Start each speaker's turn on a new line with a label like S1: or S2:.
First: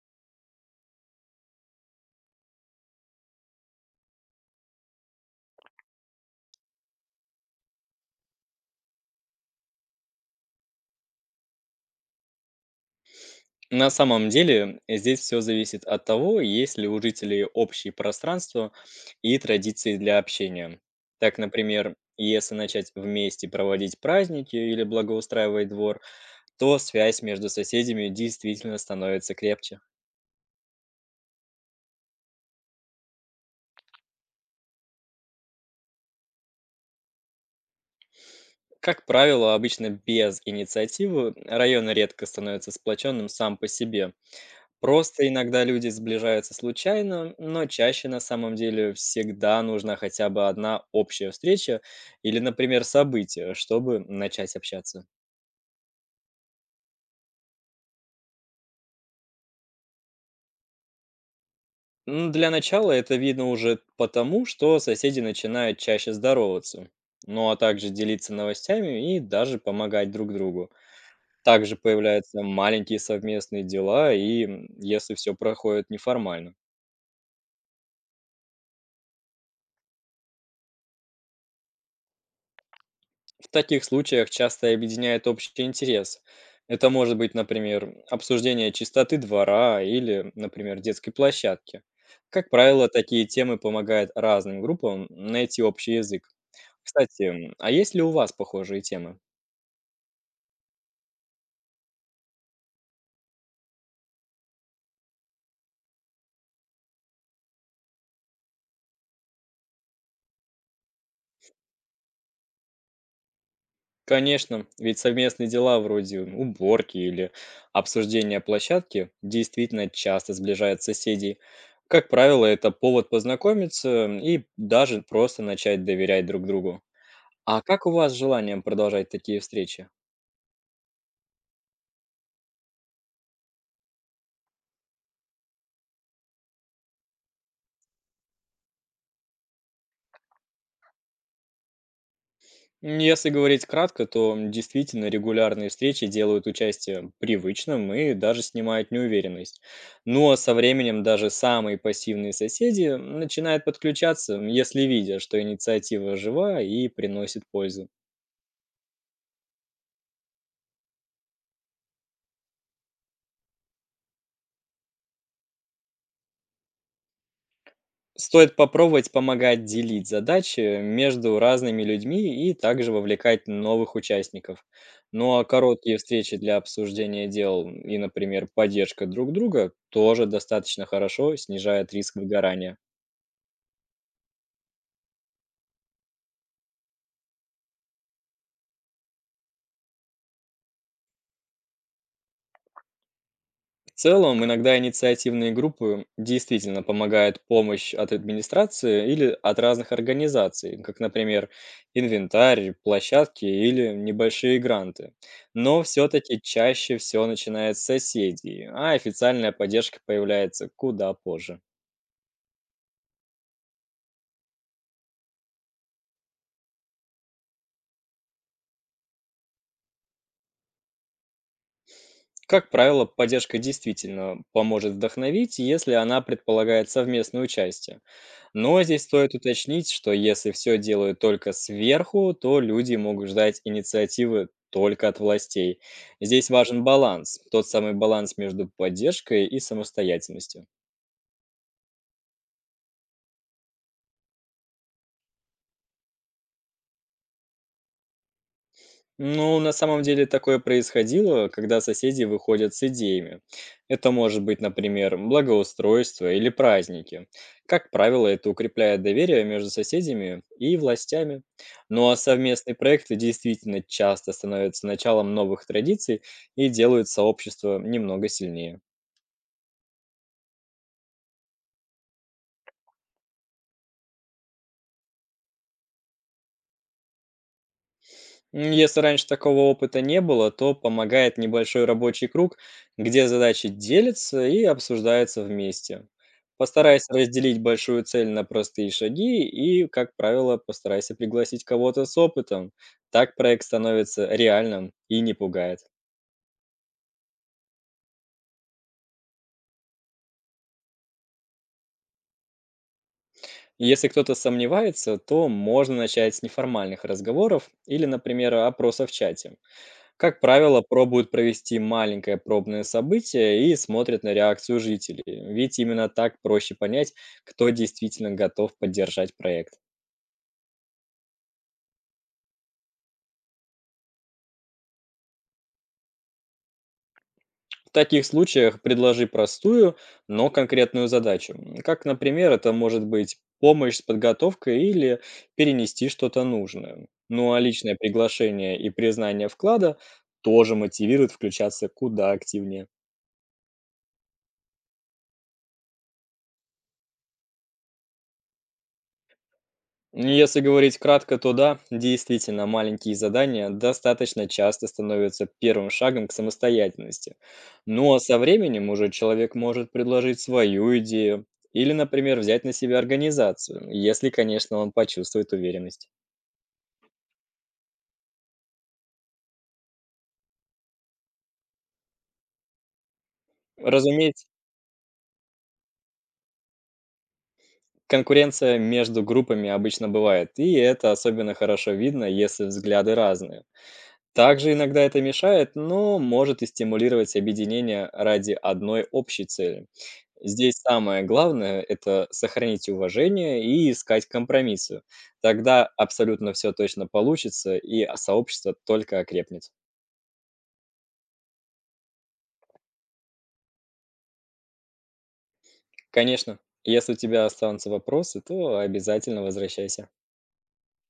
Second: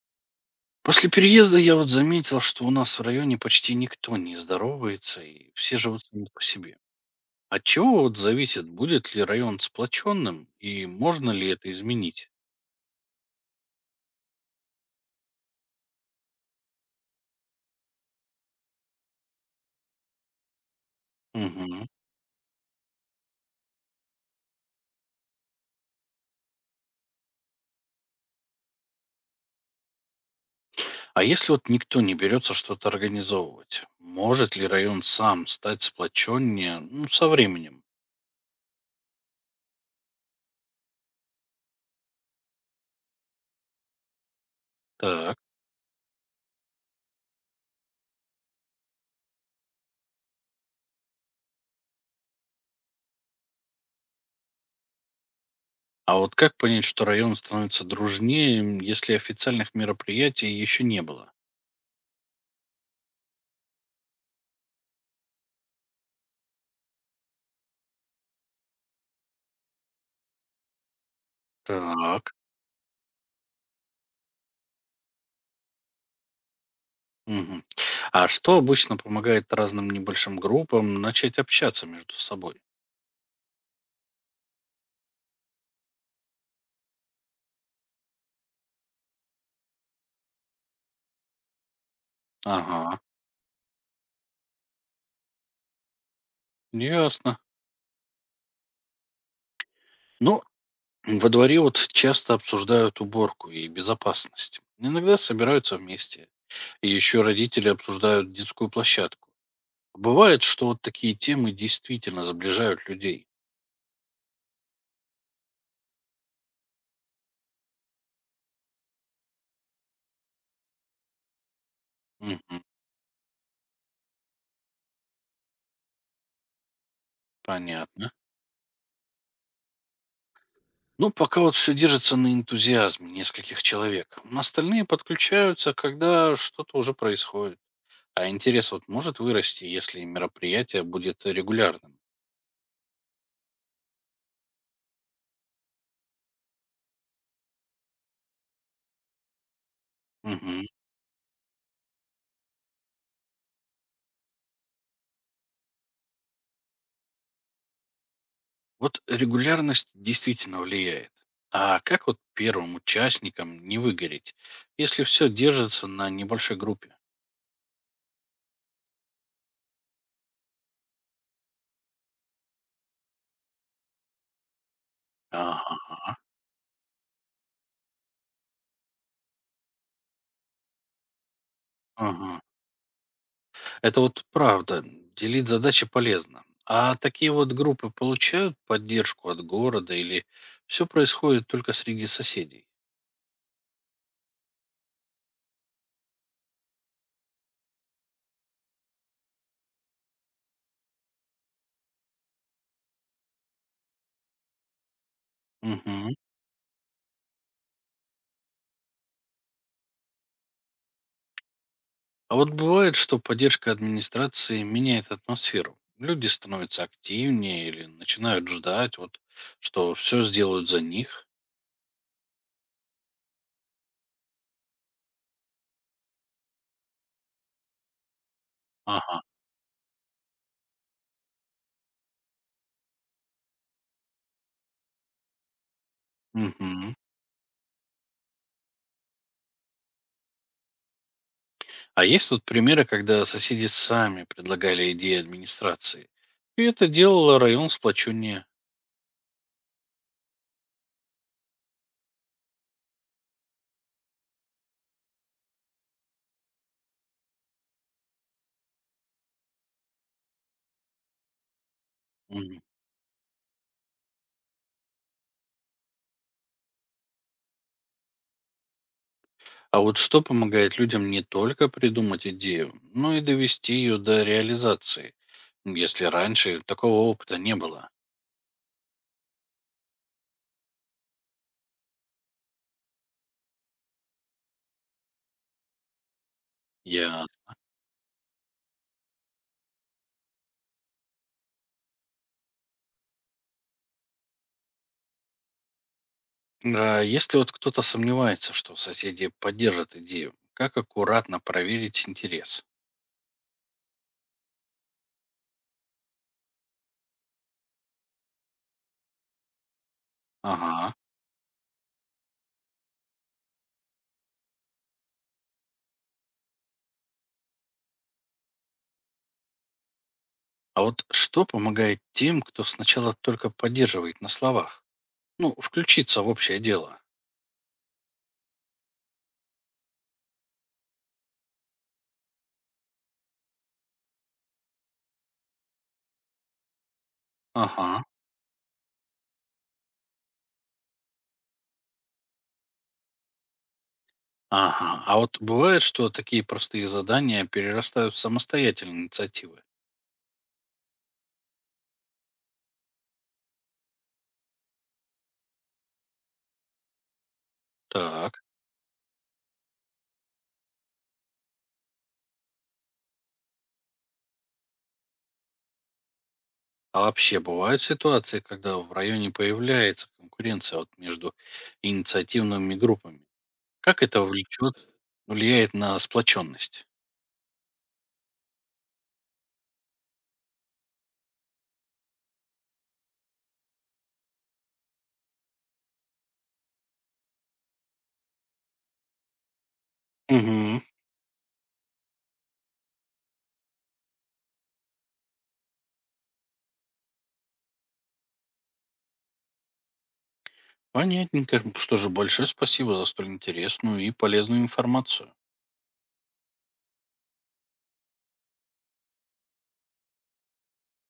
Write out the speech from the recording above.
S1: После переезда я вот заметил, что у нас в районе почти никто не здоровается, и все живут сами по себе. От чего вот зависит, будет ли район сплоченным, и можно ли это изменить?
S2: На самом деле здесь все зависит от того, есть ли у жителей общие пространства и традиции для общения. Так,
S1: Мгм.
S2: например, если начать вместе проводить праздники или благоустраивать двор, то связь между соседями действительно становится крепче.
S1: А если вот никто не берется что-то организовывать, может ли район сам стать сплоченнее ну, со временем?
S2: Как правило, обычно без инициативы район редко становится сплоченным сам по себе. Просто
S1: Так.
S2: иногда люди сближаются случайно, но чаще на самом деле всегда нужна хотя бы одна общая встреча или, например, событие, чтобы начать общаться.
S1: А вот как понять, что район становится дружнее, если официальных мероприятий еще не было?
S2: Для начала это видно уже потому, что соседи начинают чаще здороваться, ну а также делиться новостями и даже помогать друг другу. Также
S1: Так.
S2: появляются маленькие совместные дела, и если все проходит неформально.
S1: Мгм. А что обычно помогает разным небольшим группам начать общаться между собой?
S2: В таких случаях часто объединяет общий интерес. Это может быть, например, обсуждение чистоты двора или, например, детской площадки. Как правило,
S1: Ага,
S2: такие темы помогают разным группам найти общий язык. Кстати,
S1: ясно.
S2: а есть ли у вас похожие темы?
S1: Ну, во дворе вот часто обсуждают уборку и безопасность. Иногда собираются вместе. И еще родители обсуждают детскую площадку. Бывает, что вот такие темы действительно сближают людей.
S2: Конечно, ведь совместные дела вроде уборки или обсуждения площадки действительно часто сближают соседей. Как правило,
S1: Мгм,
S2: это повод познакомиться и даже просто начать доверять друг другу. А как у
S1: понятно.
S2: вас с желанием продолжать такие встречи?
S1: Ну, пока вот все держится на энтузиазме нескольких человек. Остальные подключаются, когда что-то уже происходит. А интерес вот может вырасти, если мероприятие будет регулярным?
S2: Если говорить кратко, то действительно регулярные встречи делают участие привычным и даже снимают неуверенность. Ну а со
S1: Мгм.
S2: временем даже самые пассивные соседи начинают подключаться, если видят, что инициатива жива и приносит пользу.
S1: Вот регулярность действительно влияет. А как вот первым участникам не выгореть, если все держится на небольшой группе?
S2: Стоит попробовать помогать делить задачи между разными людьми и также вовлекать новых участников. Ну а короткие
S1: Ага,
S2: встречи для обсуждения дел и, например, поддержка друг друга тоже достаточно хорошо снижает риск
S1: ага.
S2: выгорания.
S1: Это вот правда. Делить задачи полезно. А такие вот группы получают поддержку от города или все происходит только среди соседей?
S2: В целом, иногда инициативные группы действительно помогают помощь от администрации или от разных организаций, как, например, инвентарь, площадки или небольшие гранты. Но
S1: Мгм.
S2: все-таки чаще все начинает с соседей, а официальная поддержка появляется куда позже.
S1: А вот бывает, что поддержка администрации меняет атмосферу. Люди становятся активнее или начинают ждать, вот, что все сделают за них.
S2: Как правило, поддержка действительно поможет вдохновить, если она предполагает совместное участие. Но здесь
S1: Ага.
S2: стоит уточнить, что если все делают только сверху, то люди могут ждать инициативы только от властей. Здесь важен
S1: Мгм.
S2: баланс, тот самый баланс между поддержкой и самостоятельностью.
S1: А есть тут примеры, когда соседи сами предлагали идеи администрации. И это делало район сплоченнее.
S2: Ну, на самом деле такое происходило, когда соседи выходят с идеями. Это может быть, например, благоустройство или праздники. Как правило, это укрепляет доверие между соседями и властями. Ну а
S1: Мгм.
S2: совместные проекты действительно часто становятся началом новых традиций и делают сообщество немного сильнее.
S1: А вот что помогает людям не только придумать идею, но и довести ее до реализации, если раньше такого опыта не было?
S2: Если раньше такого опыта не было, то помогает небольшой рабочий круг, где задачи делятся и обсуждаются вместе. Постарайся
S1: Я
S2: разделить большую цель на простые шаги и, как правило, постарайся пригласить кого-то с опытом. Так проект становится реальным и не пугает.
S1: А если вот кто-то сомневается, что соседи поддержат идею, как аккуратно проверить интерес?
S2: Если кто-то сомневается, то можно начать с неформальных разговоров или, например, опроса в чате. Как правило,
S1: Ага.
S2: пробуют провести маленькое пробное событие и смотрят на реакцию жителей, ведь именно так проще понять, кто действительно готов поддержать проект.
S1: А вот что помогает тем, кто сначала только поддерживает на словах? Ну, включиться в общее дело.
S2: В таких случаях предложи простую, но конкретную задачу. Как, например, это может быть помощь с подготовкой или перенести что-то нужное. Ну а личное
S1: Ага.
S2: приглашение и признание вклада тоже мотивирует включаться куда активнее.
S1: Ага. А вот бывает, что такие простые задания перерастают в самостоятельные инициативы?
S2: Ну, если говорить кратко, то да, действительно, маленькие задания достаточно часто становятся первым шагом к самостоятельности. Но со
S1: Так.
S2: временем уже человек может предложить свою идею или, например, взять на себя организацию, если, конечно, он почувствует уверенность.
S1: А вообще бывают ситуации, когда в районе появляется конкуренция вот между инициативными группами? Как это
S2: Разумеется,
S1: влияет на сплоченность?
S2: конкуренция между группами обычно бывает, и это особенно хорошо видно, если взгляды разные. Также иногда это мешает, но может и стимулировать объединение ради одной общей цели. Здесь
S1: Мгм.
S2: самое главное – это сохранить уважение и искать компромиссы. Тогда абсолютно все точно получится, и сообщество только окрепнет.
S1: Понятненько. Что же, большое спасибо за столь интересную и полезную информацию.
S2: Конечно, если у тебя останутся вопросы, то обязательно возвращайся.